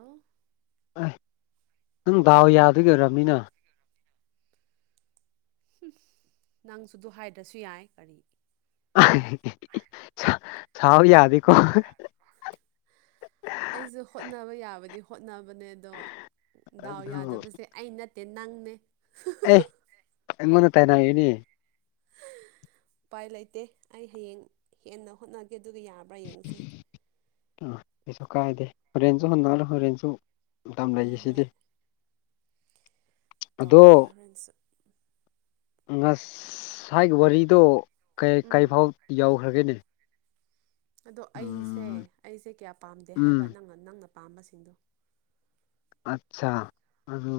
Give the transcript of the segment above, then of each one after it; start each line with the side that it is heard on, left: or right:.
right: ꯑꯣ
left: ꯑꯥꯏ ꯅꯪ ꯗꯥꯎ ꯌꯥ
right: ꯗꯥꯎ ꯌꯥꯕꯒꯤ ꯑꯣꯏꯔꯝꯅꯤꯅ [unintelligible] ꯍꯨꯝ ꯅꯪꯁꯨ ꯑꯗꯨ ꯍꯥꯏꯗ꯭ꯔꯁꯨ ꯌꯥꯏ ꯀꯔꯤ
left: [unintelligible] ꯁꯥ ꯁꯥꯎ ꯌꯥꯗꯦ
right: ꯁꯥꯎ ꯌꯥꯗꯦꯀꯣ ꯑꯩꯁꯨ ꯍꯣꯠꯅꯕ ꯌꯥꯕꯗꯤ ꯍꯣꯠꯅꯕꯅꯦ ꯑꯗꯣ ꯗꯥꯎ
left: ꯑꯗꯨ
right: ꯌꯥꯗꯕꯁꯦ ꯑꯩ ꯅꯠꯇꯦ ꯅꯪꯅꯦ [unintelligible]
left: ꯑꯦ ꯑꯩꯉꯣꯟꯗ ꯇꯥꯢꯅꯔꯦꯅꯦ
right: [unintelligible] ꯎꯄꯥꯏ ꯂꯩꯇꯦ ꯑꯩ ꯍꯌꯦꯡ ꯍꯦꯟꯅ ꯍꯣꯠꯅꯒꯦ ꯑꯗꯨꯒ ꯌꯥꯕ꯭ꯔꯥ ꯌꯦꯡꯁꯦ
left: ꯑꯥ ꯀꯩꯁꯨ ꯀꯥꯏꯗꯦ ꯍꯣꯔꯦꯟꯁꯨ ꯍꯣꯠꯅꯔꯣ ꯍꯣꯔꯦꯟꯁꯨ ꯃꯇꯝ
right: ꯍꯣꯏ
left: ꯂꯩꯑꯦꯁꯤꯗꯤ
right: ꯍꯣꯏ
left: ꯑꯗꯣ
right: ꯇꯧꯒꯦ ꯍꯣꯔꯦꯟꯁꯨ
left: ꯉꯁꯥꯏ ꯋꯥꯔꯤꯗꯣ ꯀꯩ ꯀꯩ
right: ꯎꯝ
left: ꯐꯥꯎ ꯌꯧꯈ꯭ꯔꯒꯦꯅꯦ
right: ꯑꯗꯣ ꯑꯩꯁꯦ
left: ꯎꯝ
right: ꯑꯩꯁꯦ ꯀꯌꯥ ꯄꯥꯝꯗꯦ
left: ꯎꯝ
right: ꯍꯥꯏꯕ ꯅꯪꯅ ꯅꯪꯅ ꯄꯥꯝꯕꯁꯤꯡꯗꯣ
left: ꯑꯠꯁꯥ ꯑꯗꯨ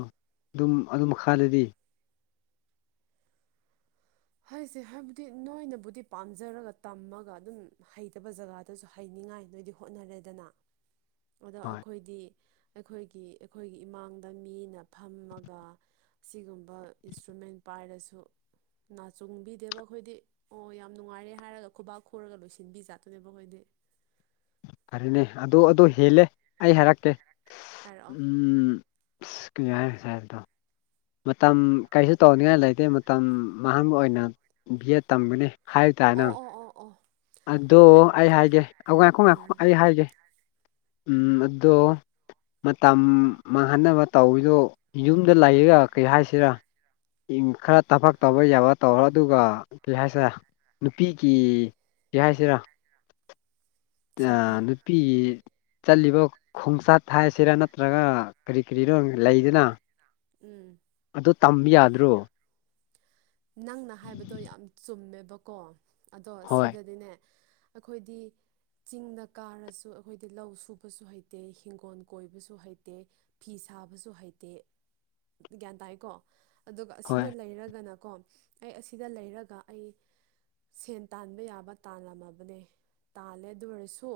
left: ꯑꯗꯨꯝ ꯑꯗꯨ ꯃꯈꯥꯗꯗꯤ
right: ꯍꯩꯁꯦ ꯍꯥꯏꯕꯗꯤ ꯅꯣꯏꯅꯕꯨꯗꯤ ꯄꯥꯝꯖꯔꯒ ꯇꯝꯃꯒ ꯑꯗꯨꯝ ꯍꯩꯇꯕ ꯖꯒꯥꯗꯁꯨ ꯍꯩꯅꯤꯡꯉꯥꯏ ꯅꯣꯏꯗꯤ ꯍꯣꯠꯅꯔꯦꯗꯅ ꯑꯗꯣ
left: ꯍꯣꯏ
right: ꯑꯈꯣꯏꯗꯤ ꯑꯩꯈꯣꯏꯒꯤ ꯑꯩꯈꯣꯏꯒꯤ ꯏꯃꯥꯡꯗ ꯃꯤꯅ ꯐꯝꯃꯒ ꯁꯤꯒꯨꯝꯕ ꯏꯟꯁꯇ꯭ꯔꯨꯃꯦꯟ ꯄꯥꯏꯔꯁꯨ ꯅꯥꯆꯨꯡꯕꯤꯗꯦꯕ ꯑꯈꯣꯏꯗꯤ ꯑꯣ ꯌꯥꯝ ꯅꯨꯡꯉꯥꯏꯔꯦ ꯍꯥꯏꯔꯒ ꯈꯨꯕꯥꯛ ꯈꯨꯔꯒ ꯂꯣꯏꯁꯤꯟꯕꯤꯖꯥꯠꯇꯨꯅꯦꯕ ꯑꯈꯣꯏꯗꯤ
left: ꯐꯔꯦꯅꯦ ꯑꯗꯣ ꯑꯗꯣ ꯍꯦꯜꯂꯦ ꯑꯩ ꯍꯥꯏꯔꯛꯀꯦ [unintelligible]
right: ꯍꯥꯏꯔꯛꯑꯣ
left: ꯎꯝ ꯑꯁ ꯀꯩ ꯍꯥꯏ ꯉꯁꯥꯏ ꯍꯥꯏꯕꯗꯣ ꯃꯇꯝ ꯀꯩꯁꯨ ꯇꯧꯅꯤꯡꯉꯥꯏ ꯂꯩꯇꯦ ꯃꯇꯝ ꯃꯥꯡꯍꯟꯕ ꯑꯣꯏꯅ ꯕꯤ ꯑꯦꯠ ꯇꯝꯕꯅꯦ ꯍꯥꯏꯕ ꯇꯥꯔꯦ
right: ꯑꯣ
left: ꯅꯪ
right: ꯑꯣ ꯑꯣ ꯑꯣ
left: ꯑꯗꯣ ꯑꯩ ꯍꯥꯏꯒꯦ ꯑꯧ ꯉꯥꯏꯈꯣ ꯉꯥꯏꯈꯣ
right: ꯎꯝ
left: ꯑꯩ ꯍꯥꯏꯒꯦ ꯎꯝ ꯑꯗꯣ ꯃꯇꯝ ꯃꯥꯡꯍꯟꯅꯕ ꯇꯧꯔꯤꯗꯣ ꯌꯨꯝꯗ ꯂꯩꯔꯒ ꯀꯩ ꯍꯥꯏꯁꯤꯔꯥ ꯏꯝ ꯈꯔ ꯇꯐꯛ ꯇꯧꯕ ꯌꯥꯕ ꯇꯧꯔꯣ ꯑꯗꯨꯒ ꯀꯩ ꯍꯥꯏꯁꯤꯔꯥ ꯅꯨꯄꯤꯒꯤ ꯀꯩ ꯍꯥꯏꯁꯤꯔꯥ
right: [inaudible]
left: ꯇꯥ ꯅꯨꯄꯤꯒꯤ ꯆꯠꯂꯤꯕ ꯈꯣꯡꯆꯥꯠ ꯍꯥꯏꯁꯤꯔꯥ ꯅꯠꯇ꯭ꯔꯥꯒ ꯀꯔꯤ ꯀꯔꯤꯔꯣ ꯂꯩꯗꯅ
right: ꯎꯝ
left: ꯑꯗꯨ ꯇꯝꯕ ꯌꯥꯗ꯭ꯔꯣ
right: ꯅꯪꯅ ꯍꯥꯏꯕꯗꯣ ꯌꯥꯝ ꯆꯨꯝꯃꯦꯕꯀꯣ ꯑꯗꯣ
left: ꯍꯣꯏ
right: ꯁꯤꯗꯗꯤꯅꯦ ꯑꯈꯣꯏꯗꯤ ꯆꯤꯡꯗ ꯀꯥꯔꯥꯁꯨ ꯑꯩꯈꯣꯏꯗꯤ ꯂꯧ ꯁꯨꯕꯁꯨ ꯍꯩꯇꯦ ꯍꯤꯡꯒꯣꯜ ꯀꯣꯏꯕꯁꯨ ꯍꯩꯇꯦ ꯐꯤ ꯁꯥꯕꯖꯨ ꯍꯩꯇꯦ ꯒ꯭ꯌꯥꯟ ꯇꯥꯏꯀꯣ ꯑꯗꯨꯒ
left: ꯍꯣꯏ
right: ꯑꯁꯤꯗ ꯂꯩꯔꯒꯅꯀꯣ ꯑꯩ ꯑꯁꯤꯗ ꯂꯩꯔꯒ ꯑꯩ ꯁꯦꯟ ꯇꯥꯟꯕ ꯌꯥꯕ ꯇꯥꯜꯂꯝꯃꯕꯅꯦ ꯇꯥꯜꯂꯦ ꯑꯗꯨ ꯑꯣꯏꯔꯁꯨ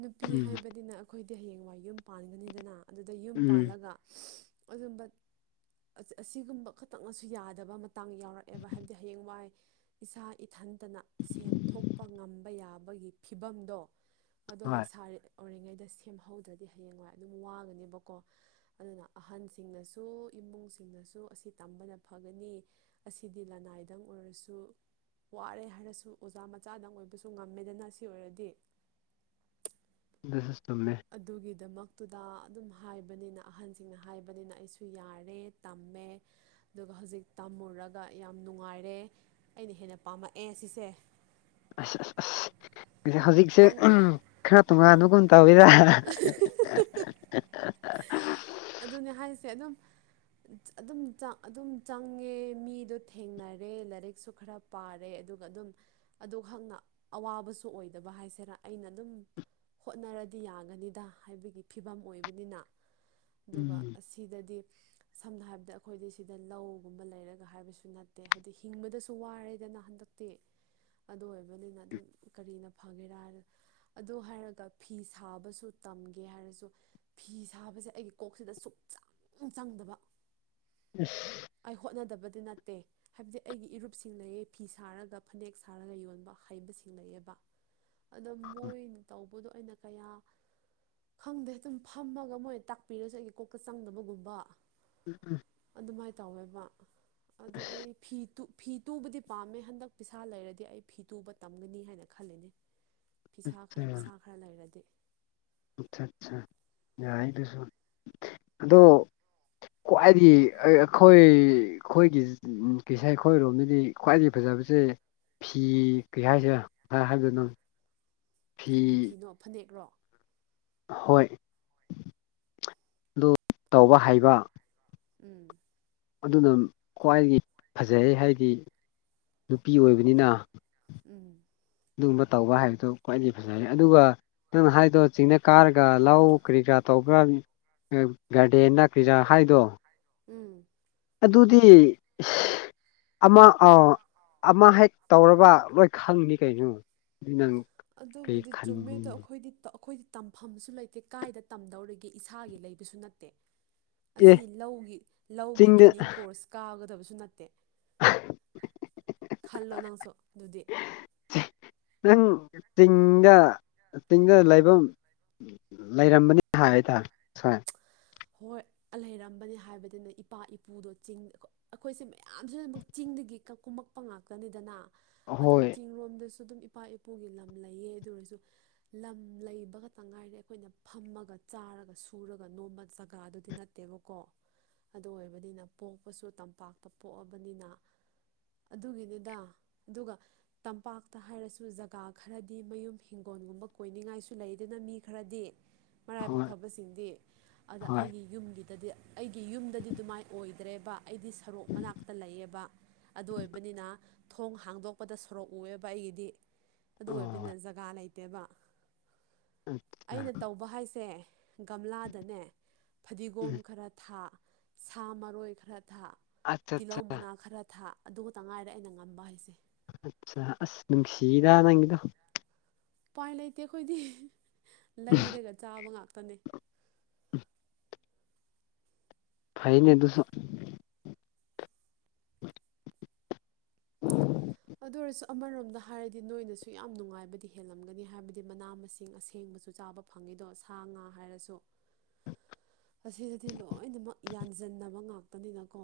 right: ꯅꯨꯄꯤ
left: ꯎꯝ
right: ꯍꯥꯏꯕꯗꯤꯅ ꯑꯩꯈꯣꯏꯗꯤ ꯍꯌꯦꯡꯋꯥꯏ ꯌꯨꯝ ꯄꯥꯟꯒꯥꯅꯤꯗꯅ ꯑꯗꯨꯗ ꯌꯨꯝ
left: ꯎꯝ
right: ꯄꯥꯜꯂꯒꯥ ꯑꯗꯨꯝꯕꯠ ꯑꯁ ꯑꯁꯤꯒꯨꯝꯕ ꯈꯥꯇꯪꯅꯁꯨ ꯌꯥꯗꯕ ꯃꯇꯥꯡ ꯌꯥꯎꯔꯛꯑꯦꯕ ꯍꯥꯏꯕꯗꯤ ꯍꯌꯦꯡꯋꯥꯏ ꯏꯁꯥ ꯏꯊꯟꯇꯥꯅ ꯁꯦꯟ ꯊꯣꯛꯄ ꯉꯝꯕ ꯌꯥꯕꯒꯤ ꯐꯤꯕꯝꯗꯣ ꯑꯗꯣ
left: ꯍꯣꯏ
right: ꯂꯩꯁꯥꯔꯤ ꯑꯣꯏꯔꯤꯉꯩꯗ ꯁꯦꯝꯍꯧꯗ꯭ꯔꯥꯗꯤ ꯍꯌꯦꯡꯋꯥꯏ ꯑꯗꯨꯝ ꯋꯥꯒꯥꯅꯦꯕꯀꯣ ꯑꯗꯨꯅ ꯑꯍꯟꯁꯤꯡꯅꯁꯨ ꯏꯃꯨꯡ ꯁꯤꯡꯅꯁꯨ ꯑꯁꯤ ꯇꯝꯕꯅ ꯐꯒꯥꯅꯤ ꯑꯁꯤꯗꯤ ꯂꯅꯥꯏꯗꯪ ꯑꯣꯏꯔꯁꯨ ꯋꯥꯔꯦ ꯍꯥꯏꯔꯁꯨ ꯑꯣꯖꯥ ꯃꯆꯥꯗꯪ ꯑꯣꯏꯕꯁꯨ ꯉꯝꯃꯦꯗꯅ ꯁꯤ ꯑꯣꯏꯔꯗꯤ
left: ꯗꯨꯁꯨ ꯆꯨꯝꯃꯦ
right: ꯑꯗꯨꯒꯤꯗꯥꯃꯛꯇꯨꯗ ꯑꯗꯨꯝ ꯍꯥꯏꯕꯅꯤꯅ ꯑꯍꯟꯁꯤꯡꯅ ꯍꯥꯏꯕꯅꯤꯅ ꯑꯩꯁꯨ ꯌꯥꯔꯦ ꯇꯝꯃꯦ ꯑꯗꯨꯒꯥ ꯍꯧꯖꯤꯛ ꯇꯝꯃꯨꯔꯒꯥ ꯌꯥꯝ ꯅꯨꯡꯉꯥꯏꯔꯦ ꯑꯩꯅ ꯍꯦꯟꯅ ꯄꯥꯝꯃꯛꯑꯦ ꯁꯤꯁꯦ
left: ꯑꯁ ꯑꯁ ꯑꯁ ꯍꯧꯖꯤꯛꯁꯦ
right: ꯅꯪ
left: ꯎꯝ ꯈꯔ ꯇꯣꯉꯥꯟꯕꯒꯨꯝ ꯇꯧꯋꯤꯔꯥ
right: ꯑꯗꯨꯅꯦ ꯍꯥꯏꯁꯦ ꯑꯗꯨꯝ ꯑꯗꯨꯝ ꯆꯪ ꯑꯗꯨꯝ ꯆꯪꯉꯦ ꯃꯤꯗꯣ ꯊꯦꯡꯅꯔꯦ ꯂꯥꯏꯔꯤꯛꯁꯨ ꯈꯔ ꯄꯥꯔꯦ ꯑꯗꯨꯒꯥ ꯑꯗꯨꯝ ꯑꯗꯨꯍꯛꯅ ꯑꯋꯥꯕꯁꯨ ꯑꯣꯏꯗꯕ ꯍꯥꯏꯁꯦꯔꯥ ꯑꯩꯅ ꯑꯗꯨꯝ ꯍꯣꯠꯅꯔꯥꯗꯤ ꯌꯥꯒꯥꯅꯤꯗ ꯍꯥꯏꯕꯒꯤ ꯐꯤꯕꯝ ꯑꯣꯏꯕꯅꯤꯅ ꯑꯗꯨꯒꯥ
left: ꯎꯝ
right: ꯑꯁꯤ ꯍꯤꯗꯥꯗꯤ ꯁꯝꯅ ꯍꯥꯏꯔꯕꯗ ꯑꯈꯣꯏꯗꯤ ꯁꯤꯗ ꯂꯧꯒꯨꯝꯕ ꯂꯩꯔꯒꯥ ꯍꯥꯏꯕꯁꯨ ꯅꯠꯇꯦ ꯍꯥꯏꯗꯤ ꯍꯤꯡꯕꯗꯁꯨ ꯋꯥꯔꯦꯗꯅ ꯍꯟꯗꯛ ꯇꯤ ꯑꯗꯨ ꯑꯣꯏꯕꯅꯤꯅ ꯑꯗꯨꯝ ꯀꯔꯤꯅ ꯐꯒꯦꯔꯥ ꯑꯗꯨ ꯍꯥꯏꯔꯒꯥ ꯐꯤ ꯐꯤ ꯁꯥꯕꯁꯨ ꯇꯝꯒꯦ ꯍꯥꯏꯔꯁꯨ ꯐꯤ ꯁꯥꯕꯖꯦ ꯑꯩꯒꯤ ꯀꯣꯛꯁꯤꯗ ꯁꯨꯛꯆꯪ ꯆꯪꯗꯕ
left: ꯏꯁ
right: ꯑꯩ ꯍꯣꯠꯅꯗꯥꯕꯗꯤ ꯅꯠꯇꯦ ꯍꯥꯏꯕꯗꯤ ꯑꯩꯒꯤ ꯏꯔꯨꯞꯁꯤꯡ ꯂꯩꯌꯦ ꯐꯤ ꯁꯥꯔꯒꯥ ꯐꯅꯦꯛ ꯁꯥꯔꯒꯥ ꯌꯣꯟꯕ ꯍꯩꯕꯁꯤꯡ ꯂꯩꯑꯕ ꯑꯗꯥ ꯃꯣꯏ ꯇꯧꯕꯗꯣ ꯑꯩꯅ ꯀꯌꯥ ꯈꯪꯗꯦ ꯑꯗꯨꯝ ꯐꯝꯃꯒꯥ ꯃꯣꯏ ꯇꯥꯛꯄꯤꯔꯁꯨ ꯑꯩꯒꯤ ꯀꯣꯛꯇꯥ ꯆꯪꯗꯕꯒꯨꯝꯕ
left: ꯎꯝ ꯎꯝ
right: ꯑꯗꯨꯃꯥꯏ ꯇꯧꯋꯦꯕ ꯑꯗꯣ ꯑꯩ ꯐꯤ ꯇꯨ ꯐꯤ ꯇꯨꯕꯗꯤ ꯄꯥꯝꯃꯦ ꯍꯟꯗꯛ ꯄꯩꯁꯥ ꯂꯩꯔꯗꯤ ꯑꯩ ꯐꯤ ꯇꯨꯕ ꯇꯝꯒꯥꯅꯤ ꯍꯥꯏꯅ ꯈꯜꯂꯤꯅꯤ ꯐꯤꯁꯥ ꯈꯔ ꯄꯤꯁꯥ ꯈꯔ ꯂꯩꯔꯗꯤ
left: ꯑꯆꯥ ꯑꯆꯥ ꯌꯥꯏ ꯗꯨꯁꯨ ꯑꯗꯣ ꯈ꯭ꯋꯥꯏꯗꯤ ꯑꯩꯈꯣꯏ ꯑꯩꯈꯣꯏꯒꯤ ꯎꯝ ꯀꯤꯁꯥꯏ ꯈꯣꯏꯔꯣꯝꯗꯗꯤ ꯈ꯭ꯋꯥꯏꯗꯥꯒꯤ ꯐꯖꯕꯁꯦ ꯐꯤ ꯀ꯭ꯔꯤ ꯍꯥꯏꯁꯤꯔꯥ [unintelligible] ꯍꯥꯏꯕꯗꯣ ꯅꯪ
right: ꯀꯔꯤ ꯐꯤꯅꯣ ꯐꯥꯅꯦꯛꯔꯣ
left: ꯍꯣꯏ ꯑꯗꯨ ꯇꯧꯕ ꯍꯩꯕ
right: ꯎꯝ
left: ꯑꯗꯨꯅ ꯈ꯭ꯋꯥꯏꯗꯒꯤ ꯐꯖꯩ ꯍꯥꯏꯗꯤ ꯅꯨꯄꯤ ꯑꯣꯏꯕꯅꯤꯅ
right: ꯎꯝ
left: ꯑꯗꯨꯒꯨꯝꯕ ꯇꯧꯕ ꯍꯥꯏꯕꯗꯣ ꯈ꯭ꯋꯥꯏꯗꯒꯤ ꯐꯖꯔꯦ ꯑꯗꯨꯒ ꯅꯪꯅ ꯍꯥꯏꯗꯣ ꯆꯤꯡꯅ ꯀꯥꯔꯒ ꯂꯧ ꯀꯔꯤ ꯀꯔꯥ ꯇꯧꯕ꯭ꯔꯥ ꯒꯥꯔꯗꯦꯟꯅ ꯀꯔꯤꯔꯥ ꯍꯥꯏꯗꯣ
right: ꯎꯝ
left: ꯑꯗꯨꯗꯤ ꯑꯃ ꯑꯃ ꯍꯦꯛ ꯇꯧꯔꯕ ꯂꯣꯏ ꯈꯪꯅꯤ ꯀꯩꯅꯣ ꯑꯗꯨ ꯅꯪ ꯀꯩ
right: ꯑꯗꯨꯕꯨꯗꯤ ꯆꯨꯝꯃꯤꯗꯣ
left: ꯈꯟꯕꯅꯣ
right: ꯑꯩꯈꯣꯏ ꯑꯩꯈꯣꯏꯗꯤ ꯇ ꯑꯩꯈꯣꯏ ꯇꯝꯐꯝꯁꯨ ꯂꯩꯇꯦ ꯀꯥꯏꯗ ꯇꯝꯗꯧꯔꯤꯒꯦ ꯏꯁꯥꯒꯤ ꯂꯩꯕꯁꯨ ꯅꯠꯇꯦ
left: ꯑꯦ
right: ꯑꯁꯤ ꯂꯧꯒꯤ ꯂꯧꯒꯤ
left: ꯆꯤꯡꯗ
right: ꯇ꯭ꯔꯦꯅꯤꯡ ꯀꯣꯔꯁ ꯀꯥꯒꯗꯕꯁꯨ ꯅꯠꯇꯦ ꯈꯜꯂꯣ ꯅꯪꯁꯨ ꯑꯗꯨꯗꯤ
left: ꯅꯪ ꯆꯤꯡꯗ ꯆꯤꯡꯗ ꯂꯩꯐꯝ ꯂꯩꯔꯝꯕꯅꯤꯅ ꯍꯥꯏ [unintelligible]
right: ꯍꯣꯏ ꯂꯩꯔꯝꯕꯅꯦ ꯍꯥꯏꯕꯗꯨꯅ ꯏꯄꯥ ꯏꯄꯨꯗꯣ ꯆꯤꯡꯗ ꯑꯩꯈꯣꯏꯁꯦ ꯃꯌꯥꯝꯁꯨ ꯑꯗꯨꯝꯃꯛ ꯆꯤꯡꯗꯒꯤ ꯀꯨꯝꯃꯛꯄ ꯉꯥꯛꯇꯅꯤꯗꯅ ꯑꯗꯣ
left: ꯍꯣꯏ
right: ꯆꯤꯡꯔꯣꯝꯗꯁꯨ ꯑꯗꯨꯝ ꯏꯄꯥ ꯏꯄꯨꯒꯤ ꯂꯝ ꯂꯩꯌꯦ ꯑꯗꯨ ꯑꯣꯏꯔꯁꯨ ꯂꯝ ꯂꯩꯕ ꯈꯇꯥ ꯉꯥꯏꯔꯦ ꯑꯩꯈꯣꯏꯅ ꯐꯝꯃꯒ ꯆꯥꯔꯒ ꯁꯨꯔꯒ ꯅꯣꯝꯕ ꯖꯒꯥꯗꯨꯗꯤ ꯅꯠꯇꯦꯕꯀꯣ ꯑꯗꯨ ꯑꯣꯏꯕꯅꯤꯅ ꯄꯣꯛꯄꯁꯨ ꯇꯝꯄꯥꯛꯇ ꯄꯣꯛꯑꯕꯅꯤꯅ ꯑꯗꯨꯒꯤꯅꯤꯗ ꯑꯗꯨꯒ ꯇꯝꯄꯥꯛꯇ ꯍꯥꯏꯔꯁꯨ ꯖꯒꯥ ꯈꯔꯗꯤ ꯃꯌꯨꯝ ꯍꯤꯡꯒꯣꯜꯒꯨꯝꯕ ꯀꯣꯏꯅꯤꯡꯉꯥꯏꯁꯨ ꯂꯩꯗꯅ ꯃꯤ ꯈꯔꯗꯤ ꯃꯔꯥꯏꯕꯛ
left: ꯍꯣꯏ
right: ꯐꯕꯁꯤꯡꯗꯤ ꯑꯗ
left: ꯍꯣꯏ
right: ꯑꯩꯒꯤ ꯌꯨꯝꯒꯤꯗꯗꯤ ꯑꯩꯒꯤ ꯌꯨꯝꯗꯗꯤ ꯑꯗꯨꯃꯥꯏꯅ ꯑꯣꯏꯗ꯭ꯔꯦꯕ ꯑꯩꯗꯤ ꯁꯔꯣꯛ ꯃꯅꯥꯛꯇ ꯂꯩꯌꯦꯕ ꯑꯗꯨ ꯑꯣꯏꯕꯅꯤꯅ ꯊꯣꯡ ꯍꯥꯡꯗꯣꯛꯄꯗ ꯁꯣꯔꯣꯛ ꯎꯑꯦꯕ ꯑꯩꯒꯤꯗꯤ ꯑꯗꯨ ꯑꯣꯏꯕꯅꯤꯅ
left: ꯑꯣ
right: ꯖꯒꯥ ꯂꯩ ꯗꯦꯕ
left: ꯑꯠꯆꯥ
right: ꯑꯩꯅ ꯇꯧꯕ ꯍꯥꯏꯁꯦ ꯒꯝꯂꯥꯗꯅꯦ ꯐꯗꯤꯒꯣꯝ
left: ꯎꯝ
right: ꯈꯔ ꯊꯥ ꯁꯥ ꯃꯔꯣꯏ ꯈꯔ ꯊꯥ
left: ꯑꯠꯆꯥ ꯑꯠꯆꯥ
right: ꯇꯤꯜꯍꯧ ꯃꯅꯥ ꯈꯔ ꯊꯥ ꯑꯗꯨ ꯈꯇꯉꯥꯏꯔꯦ ꯑꯩꯅ ꯉꯝꯕ ꯍꯥꯏꯁꯦ
left: ꯑꯆꯥ ꯑꯁ ꯅꯨꯡꯁꯤꯗꯥ ꯅꯪꯒꯤꯗꯣ
right: ꯎꯄꯥꯏ ꯂꯩꯇꯦ ꯑꯩꯈꯣꯏꯗꯤ ꯂꯩꯔꯒ ꯆꯥꯕ ꯉꯥꯛꯇꯅꯦ
left: ꯐꯩꯅꯦ ꯑꯗꯨꯁꯨ [unintelligible]
right: ꯑꯗꯨ ꯑꯣꯏꯔꯁꯨ ꯑꯃꯔꯣꯝꯗ ꯍꯥꯏꯔꯗꯤ ꯅꯣꯏꯅꯁꯨ ꯌꯥꯝ ꯅꯨꯡꯉꯥꯏꯕꯗꯤ ꯍꯦꯜꯂꯝꯒꯅꯤ ꯍꯥꯏꯕꯗꯤ ꯃꯅꯥ ꯃꯁꯤꯡ ꯑꯁꯦꯡꯕꯖꯨ ꯆꯥꯕ ꯐꯪꯉꯤꯗꯣ ꯁꯥ ꯉꯥ ꯍꯥꯏꯔꯁꯨ ꯑꯁꯤꯗꯗꯤ ꯂꯣꯏꯅꯃꯛ ꯌꯥꯟꯖꯤꯟꯅꯕ ꯉꯥꯛꯇꯅꯤꯅꯀꯣ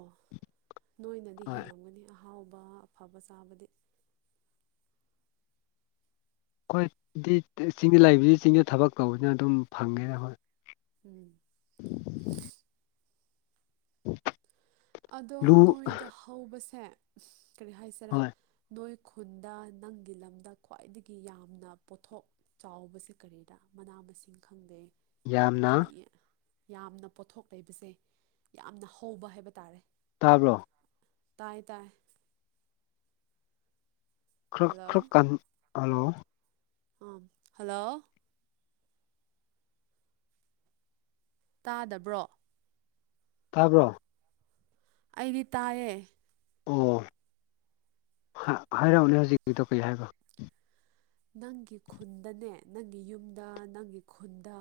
right: ꯅꯣꯏꯅꯗꯤ
left: ꯍꯣꯏ
right: ꯍꯦꯜꯂꯝꯒꯅꯤ ꯑꯍꯥꯎꯕ ꯑꯐꯕ ꯆꯥꯕꯗꯤ
left: ꯑꯩꯈꯣꯏꯗꯤ ꯆꯤꯡꯗ ꯂꯩꯕꯅꯤꯅ ꯆꯤꯡꯗ ꯊꯕꯛ ꯇꯧꯔꯕꯅꯤꯅ ꯑꯗꯨꯝ ꯐꯪꯉꯦꯕ
right: ꯎꯝ
left: [inaudible] [inaudible]
right: ꯑꯗꯣ
left: ꯂꯨ
right: ꯅꯣꯏꯗ ꯍꯧꯕꯁꯦ ꯀꯔꯤ ꯍꯥꯏꯁꯤꯔꯥ
left: ꯍꯣꯏ
right: ꯅꯣꯏ ꯈꯨꯟꯗ ꯅꯪꯒꯤ ꯂꯝꯗ ꯈ꯭ꯋꯥꯏꯗꯒꯤ ꯌꯥꯝꯅ ꯄꯣꯠꯊꯣꯛ ꯆꯥꯎꯕꯁꯦ ꯀꯔꯤꯔ ꯃꯅꯥ ꯃꯁꯤꯡ ꯈꯪꯗꯦ
left: ꯌꯥꯝꯅ
right: ꯀꯔꯤ ꯌꯥꯝꯅ ꯄꯣꯠꯊꯣꯛ ꯂꯩꯕꯁꯦ ꯌꯥꯝꯅ ꯍꯧꯕ ꯍꯥꯏꯕ ꯇꯥꯔꯦ
left: ꯇꯥꯕ꯭ꯔꯣ
right: ꯇꯥꯏ ꯇꯥꯏ
left: ꯈꯔ
right: ꯍꯜꯂꯣ
left: ꯈꯔꯀꯟ ꯍꯜꯂꯣ
right: ꯎꯝ ꯍꯜꯂꯣ ꯇꯥꯗꯕ꯭ꯔꯣ
left: ꯇꯥꯕ꯭ꯔꯣ
right: ꯑꯩꯗꯤ ꯇꯥꯏꯌꯦ
left: ꯑꯣ ꯍꯥꯏꯔꯛꯑꯣꯅꯦ ꯍꯧꯖꯤꯛꯀꯤꯗꯣ ꯀꯩ ꯍꯥꯏꯕꯅꯣ
right: ꯅꯪꯒꯤ ꯈꯨꯟꯗꯅꯦ ꯅꯪꯒꯤ ꯌꯨꯝꯗ ꯅꯪꯒꯤ ꯈꯨꯟꯗ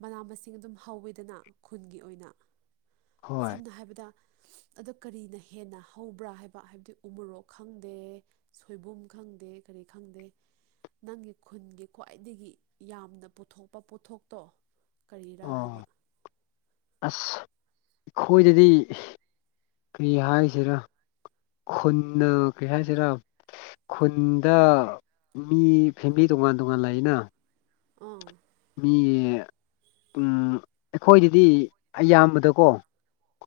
right: ꯃꯅꯥ ꯃꯁꯤꯡ ꯑꯗꯨꯝ ꯍꯧꯋꯦꯗꯅ ꯈꯨꯟꯒꯤ ꯑꯣꯏꯅ
left: ꯍꯣꯏ
right: ꯁꯝꯅ ꯍꯥꯏꯕꯗ ꯑꯗꯣ ꯀꯔꯤꯅ ꯍꯦꯟꯅ ꯍꯧꯕ꯭ꯔꯥ ꯍꯥꯏꯕ ꯍꯥꯏꯕꯗꯤ ꯎꯃꯣꯔꯣꯛ ꯈꯪꯗꯦ ꯁꯣꯏꯕꯨꯝ ꯈꯪꯗꯦ ꯀꯔꯤ ꯈꯪꯗꯦ ꯅꯪꯒꯤ ꯈꯨꯟꯒꯤ ꯈ꯭ꯋꯥꯏꯗꯒꯤ ꯌꯥꯝꯅ ꯄꯨꯊꯣꯛꯄ ꯄꯣꯠꯊꯣꯛꯇꯣ ꯀꯔꯤꯔꯥ
left: ꯑꯣ
right: ꯍꯥꯏꯕ
left: ꯑꯁ ꯑꯈꯣꯏꯗꯗꯤ ꯀ꯭ꯔꯤ ꯍꯥꯏꯁꯤꯔꯥ ꯈꯨꯟꯅ ꯀ꯭ꯔꯤ ꯍꯥꯏꯁꯤꯔꯥ ꯈꯨꯟꯗ ꯃꯤ ꯐꯦꯃꯦꯂꯤ ꯇꯣꯉꯥꯟ ꯇꯣꯉꯥꯟ ꯂꯩꯅ
right: ꯑꯥ
left: ꯃꯤ ꯄꯨꯟ ꯑꯩꯈꯣꯏꯗꯗꯤ ꯑꯌꯥꯝꯕꯗꯀꯣ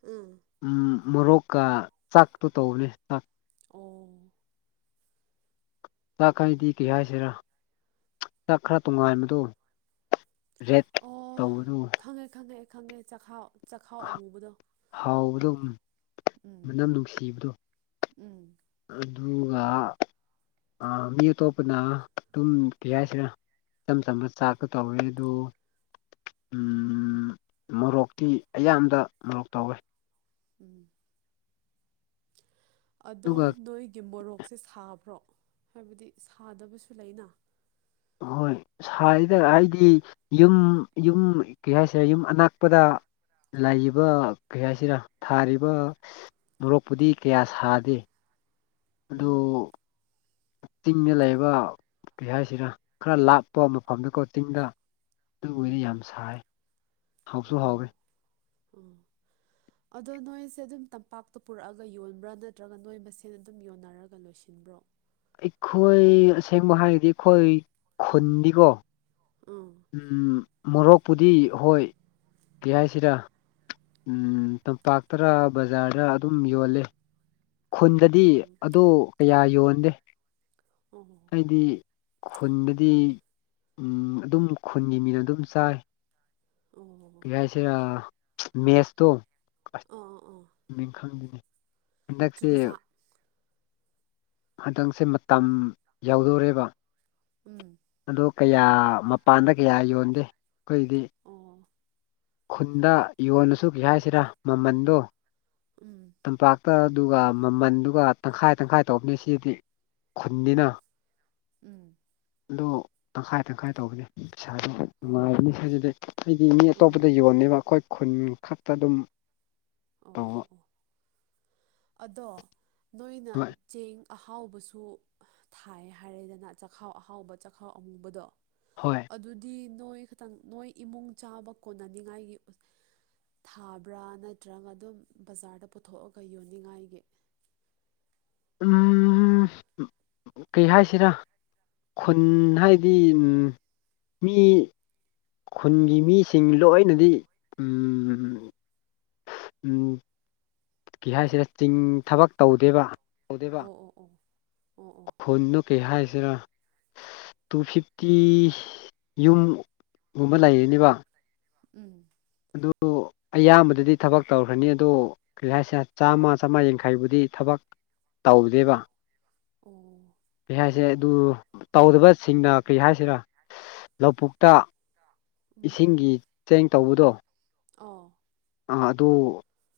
right: ꯎꯝ
left: ꯎꯝ ꯃꯣꯔꯣꯛꯀ ꯆꯥꯛꯇꯣ ꯇꯧꯕꯅꯦ ꯑ
right: ꯑꯣ
left: ꯆꯥꯛ ꯍꯥꯏꯗꯤ ꯀ꯭ꯔꯤ ꯍꯥꯏꯁꯤꯔꯥ ꯆꯥꯛ ꯈꯔ ꯇꯣꯡꯉꯥꯟꯕꯗꯣ ꯔꯦꯠ
right: ꯑꯍ ꯈꯪꯉꯦ ꯈꯪꯉꯦ ꯑꯩ ꯈꯪꯉꯦ ꯆꯥꯛꯍꯥꯎ ꯆꯥꯛꯍꯥꯎ ꯑꯃꯨꯕꯗꯣ
left: ꯍꯥꯎꯕꯗꯨꯝ
right: ꯎꯝ
left: ꯃꯅꯝ ꯅꯨꯡꯁꯤꯕꯗꯨ
right: ꯎꯝ
left: ꯑꯗꯨꯒ ꯑꯥ ꯃꯤ ꯑꯇꯣꯞꯄꯅ ꯑꯗꯨꯝ ꯀ꯭ꯔꯤ ꯍꯥꯏꯁꯤꯔ ꯏꯆꯝ ꯆꯝꯕ ꯆꯥꯛꯇ ꯇꯧꯋꯦ ꯑꯗꯨ ꯎꯝ ꯃꯣꯔꯣꯛꯇꯤ ꯑꯌꯥꯝꯕ ꯃꯣꯔꯣꯛ ꯇꯧꯋꯦ
right: ꯎꯝ ꯑꯗꯣ
left: ꯑꯗꯨꯒ
right: ꯅꯣꯏꯒꯤ ꯃꯣꯔꯣꯛꯁꯦ ꯁꯥ ꯕ꯭ꯔꯣ ꯍꯥꯏꯕꯗꯤ ꯁꯥꯗꯕꯁꯨ ꯂꯩꯅ
left: ꯍꯣꯏ ꯁꯥꯏꯗ ꯍꯥꯏꯗꯤ ꯌꯨꯝ ꯌꯨꯝ ꯀꯩ ꯍꯥꯏꯁꯤꯔ ꯌꯨꯝ ꯑꯅꯛꯄꯗ ꯂꯩꯕ ꯀꯩ ꯍꯥꯏꯁꯤꯔ ꯊꯥꯔꯤꯕ ꯃꯣꯔꯣꯛꯄꯨꯗꯤ ꯀꯌꯥ ꯁꯥꯗꯦ ꯑꯗꯨ
right: ꯎꯝ
left: ꯆꯤꯡꯗ ꯂꯩꯕ ꯀꯩ ꯍꯥꯏꯁꯤꯔ ꯈꯔ ꯂꯥꯞ ꯑꯗꯣ ꯃꯐꯝꯗꯀꯣ ꯆꯤꯡꯗ ꯑꯗꯨ ꯑꯣꯏꯗꯤ
right: ꯎꯝ
left: ꯌꯥꯝ ꯁꯥꯏ ꯍꯥꯎꯁꯨ ꯍꯥꯎꯋꯦ
right: ꯎꯝ ꯑꯗꯣ ꯅꯣꯏꯁꯦ ꯑꯗꯨꯝ ꯇꯝꯄꯥꯛꯇ ꯄꯨꯔꯛꯑꯒ ꯌꯣꯟꯕ꯭ꯔꯥ ꯅꯠꯇ꯭ꯔꯒ ꯅꯣꯏ ꯃꯁꯦꯟ ꯑꯗꯨꯝ ꯌꯣꯟꯅꯔꯒ ꯂꯣꯏꯁꯤꯟꯕ꯭ꯔꯣ
left: ꯑꯩꯈꯣꯏ ꯑꯁꯦꯡꯕ ꯍꯥꯏꯔꯗꯤ ꯑꯩꯈꯣꯏ ꯈꯨꯟꯗꯤꯀꯣ
right: ꯎꯝ
left: ꯎꯝ ꯃꯣꯔꯣꯛꯄꯨꯗꯤ ꯍꯣꯏ ꯀꯩ ꯍꯥꯏꯁꯤꯔ ꯎꯝ ꯇꯝꯄꯥꯛꯇꯔꯥ ꯕꯖꯥꯔꯗꯔ ꯑꯗꯨꯝ ꯌꯣꯜꯂꯦ ꯈꯨꯟꯗꯗꯤ
right: ꯎꯝ
left: ꯑꯗꯣ ꯀꯌꯥ ꯌꯣꯟꯗꯦ
right: ꯎꯝ
left: ꯍꯥꯏꯗꯤ ꯈꯨꯟꯗꯗꯤ ꯎꯝ ꯑꯗꯨꯝ ꯈꯨꯟꯒꯤ ꯃꯤꯅ ꯑꯗꯨꯝ ꯆꯥꯏ
right: ꯑꯣ
left: ꯆꯤꯔꯥ ꯃꯦꯁꯇꯣ
right: ꯑ ꯑꯥ
left: ꯃꯤꯡ ꯈꯪꯗꯦꯅꯦ ꯍꯟꯗꯛꯁꯦ
right: ꯆꯨꯒꯖꯥ
left: ꯍꯟꯗꯛꯁꯦ ꯃꯇꯝ ꯌꯧꯗꯣꯔꯦꯕ
right: ꯎꯝ
left: ꯑꯗꯣ ꯀꯌꯥ ꯃꯄꯥꯟꯗ ꯀꯌꯥ ꯌꯣꯟꯗꯦ ꯑꯩꯈꯣꯏꯗꯤ
right: ꯑꯣ
left: ꯈꯨꯟꯗ ꯌꯣꯜꯂꯁꯨ ꯀꯩ ꯍꯥꯏꯁꯤꯔꯥ ꯃꯃꯟꯗꯣ
right: ꯎꯝ
left: ꯇꯝꯄꯥꯛꯇ ꯑꯗꯨꯒ ꯃꯃꯟꯗꯨꯒ ꯇꯪꯈꯥꯏ ꯇꯪꯈꯥꯏ ꯇꯧꯕꯅꯤ ꯁꯤꯗꯤ ꯈꯨꯟꯅꯤꯅ
right: ꯎꯝ
left: ꯑꯗꯣ ꯇꯪꯈꯥꯏ ꯇꯪꯈꯥꯏ ꯇꯧꯕꯅꯦ ꯄꯩꯁꯥꯗꯣ ꯅꯨꯡꯉꯥꯏꯕꯅꯦ
right: ꯑꯣ
left: ꯑꯗꯨꯗꯩ ꯑꯩꯗꯤ ꯃꯤ
right: ꯑꯣ
left: ꯑꯇꯣꯞꯄꯗ
right: ꯑꯣ
left: ꯌꯣꯟꯗꯦꯕ ꯑꯩꯈꯣꯏ ꯈꯨꯟ ꯈꯛꯇ ꯑꯗꯨꯝ
right: ꯑꯣ ꯑꯣ
left: ꯇꯧꯕ
right: ꯑꯣ ꯑꯗꯣ ꯅꯣꯏꯅ
left: ꯍꯣꯏ
right: ꯆꯦꯡ ꯑꯍꯥꯎꯕꯁꯨ ꯊꯥꯏ ꯍꯥꯏꯔꯦꯗꯅ ꯆꯥꯛꯍꯥꯎ ꯑꯍꯥꯎꯕ ꯆꯥꯛꯍꯥꯎ ꯑꯃꯨꯕꯗꯣ
left: ꯍꯣꯏ
right: ꯑꯗꯨꯗꯤ ꯅꯣꯏ ꯈꯤꯇꯪ ꯅꯣꯏ ꯏꯃꯨꯡ ꯆꯥꯕ ꯀꯣꯟꯅꯅꯤꯡꯉꯥꯏꯒꯤ ꯊꯥꯕ꯭ꯔꯥ ꯅꯠꯇ꯭ꯔꯒ ꯑꯗꯨꯝ ꯕꯖꯥꯔꯗ ꯄꯨꯊꯣꯛꯑꯒ ꯌꯣꯟꯅꯤꯡꯉꯥꯏꯒꯤ
left: ꯎꯝ ꯀꯩ ꯍꯥꯏꯁꯤꯔꯥ ꯈꯨꯟ ꯍꯥꯏꯗꯤ ꯃꯤ ꯈꯨꯟꯒꯤ ꯃꯤꯁꯤꯡ ꯂꯣꯏꯅꯗꯤ ꯎꯝ ꯀꯩ ꯍꯥꯏꯁꯤꯔ ꯆꯤꯡ ꯊꯕꯛ ꯇꯧꯗꯦꯕ
right: ꯑꯣ ꯑꯣ ꯑꯣ ꯑꯣ ꯑꯣ
left: ꯈꯨꯟꯗꯨ ꯀꯩ ꯍꯥꯏꯁꯤꯔꯥ ꯇꯨ ꯐꯤꯐꯇꯤ ꯌꯨꯝꯒꯨꯝꯕ ꯂꯩꯔꯅꯦꯕ
right: ꯎꯝ
left: ꯑꯗꯨ ꯑꯌꯥꯝꯕꯗꯗꯤ ꯊꯕꯛ ꯇꯧꯈ꯭ꯔꯅꯤ ꯑꯗꯣ ꯀꯔꯤ ꯍꯥꯏꯁꯤꯔ ꯆꯥꯝꯃ ꯆꯥꯝꯃ ꯌꯥꯡꯈꯩꯕꯨꯗꯤ ꯊꯕꯛ ꯇꯧꯗꯦꯕ
right: ꯑꯣ
left: ꯀꯔꯤ ꯍꯥꯏꯁꯤꯔ ꯑꯗꯨ ꯇꯧꯗꯕꯁꯤꯡꯅ ꯀꯔꯤ ꯍꯥꯏꯁꯤꯔꯥ ꯂꯧꯕꯨꯛꯇ
right: ꯎꯝ
left: ꯏꯁꯤꯡꯒꯤ ꯆꯦꯡ ꯇꯧꯕꯗꯣ
right: ꯑꯧ
left: ꯑ ꯑꯗꯨ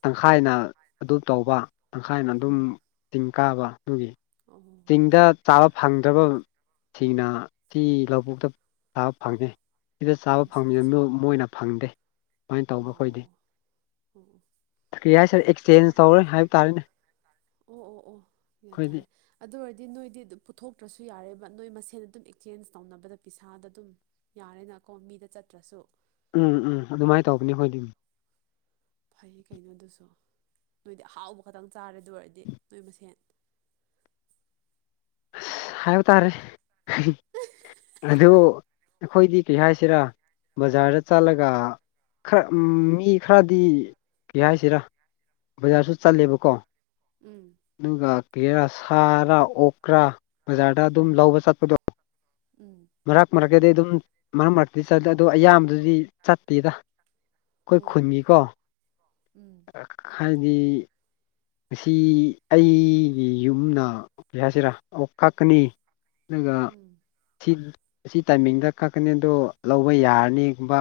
left: ꯇꯪꯈꯥꯏꯅ ꯑꯗꯨ ꯇꯧꯕ ꯇꯪꯈꯥꯏꯅ ꯑꯗꯨꯝ
right: ꯎꯝ
left: ꯆꯤꯡ ꯀꯥꯕ ꯑꯗꯨꯒꯤ
right: ꯑꯣ ꯑꯣ
left: ꯆꯤꯡꯗ ꯆꯥꯕ ꯐꯪꯗꯕꯁꯤꯡꯅ ꯁꯤ ꯂꯧꯕꯨꯛꯇ ꯆꯥꯕ ꯐꯪꯉꯦ ꯁꯤꯗ ꯆꯥꯕ
right: ꯑꯠꯆꯥ
left: ꯐꯪꯖꯅꯨ
right: ꯑꯠꯆꯥ
left: ꯃꯣꯏꯅ ꯐꯪꯗꯦ ꯁꯨꯃꯥꯏꯅ
right: ꯑꯣ
left: ꯇꯧꯕ
right: ꯑꯣ
left: ꯑꯩꯈꯣꯏꯗꯤ
right: ꯑꯣ ꯎꯝ
left: ꯀꯔꯤ ꯍꯥꯏꯁꯤꯔ ꯑꯦꯛꯆꯦꯟꯖ ꯇꯧꯔꯦ ꯍꯥꯏꯕ ꯇꯥꯔꯦꯅꯦ
right: ꯑꯣ ꯑꯣ ꯑꯣ ꯒ꯭ꯌꯥꯟ ꯇꯥꯔꯦ
left: ꯑꯩꯈꯣꯏꯗꯤ
right: ꯑꯗꯨ ꯑꯣꯏꯔꯗꯤ ꯅꯣꯏꯗꯤ ꯑꯗꯨꯝ ꯄꯨꯊꯣꯛꯇ꯭ꯔꯁꯨ ꯌꯥꯔꯦꯕ ꯅꯣꯏ ꯃꯁꯦꯟ ꯑꯗꯨꯝ ꯑꯦꯛꯆꯦꯟꯖ ꯇꯧꯅꯕꯗ ꯄꯩꯁꯥꯗ ꯑꯗꯨꯝ ꯌꯥꯔꯦꯅꯀꯣ ꯃꯤꯗ ꯆꯠꯇ꯭ꯔꯁꯨ
left: ꯎꯝ ꯎꯝ ꯑꯗꯨꯃꯥꯏꯅ ꯇꯧꯕꯅꯤ ꯑꯈꯣꯏꯗꯤ
right: ꯐꯩ ꯀꯩꯅꯣꯗꯨꯁꯨ ꯅꯣꯏꯗꯤ ꯑꯍꯥꯎꯕ ꯈꯛꯇꯪ ꯆꯥꯔꯦ ꯑꯗꯨ ꯑꯣꯏꯔꯗꯤ ꯅꯣꯏ ꯃꯁꯦꯟ
left: ꯑꯁ ꯍꯥꯏꯕ ꯇꯥꯔꯦ ꯑꯗꯨ ꯑꯩꯈꯣꯏꯗꯤ ꯀꯩ ꯍꯥꯏꯁꯤꯔꯥ ꯕꯖꯥꯔꯗ ꯆꯠꯂꯒ ꯈꯔ ꯃꯤ ꯈꯔꯗꯤ ꯀꯩ ꯍꯥꯏꯁꯤꯔꯥ ꯕꯖꯥꯔꯁꯨ ꯆꯠꯂꯦꯕꯀꯣ
right: ꯎꯝ
left: ꯑꯗꯨꯒ ꯀꯩꯔꯥ ꯁꯥꯔꯥ ꯑꯣꯛꯔꯥ ꯕꯖꯥꯔꯗ ꯑꯗꯨꯝ
right: ꯎꯝ
left: ꯂꯧꯕ ꯆꯠꯄꯗꯣ
right: ꯎꯝ
left: ꯃꯔꯛ ꯃꯔꯛꯇꯗꯤ ꯑꯗꯨꯝ ꯃꯔꯛ ꯃꯔꯛꯇꯗꯤ ꯆꯠꯂꯦ ꯑꯗꯣ ꯑꯌꯥꯝꯕꯗꯨꯗꯤ ꯆꯠꯇꯦꯗ ꯑꯩꯈꯣꯏ
right: ꯑꯣ
left: ꯈꯨꯟꯒꯤꯀꯣ
right: ꯎꯝ
left: ꯍꯥꯏꯗꯤ ꯉꯁꯤ ꯑꯩꯒꯤ ꯌꯨꯝꯅ ꯀꯩ ꯍꯥꯏꯁꯤꯔꯥ ꯑꯣꯛ ꯀꯛꯀꯅꯤ ꯑꯗꯨꯒ
right: ꯎꯝ
left: ꯁꯤ ꯁꯤ ꯇꯥꯏꯃꯤꯡꯗ ꯀꯛꯀꯅꯤ ꯑꯗꯣ ꯂꯧꯕ ꯌꯥꯔꯅꯤꯒꯨꯝꯕ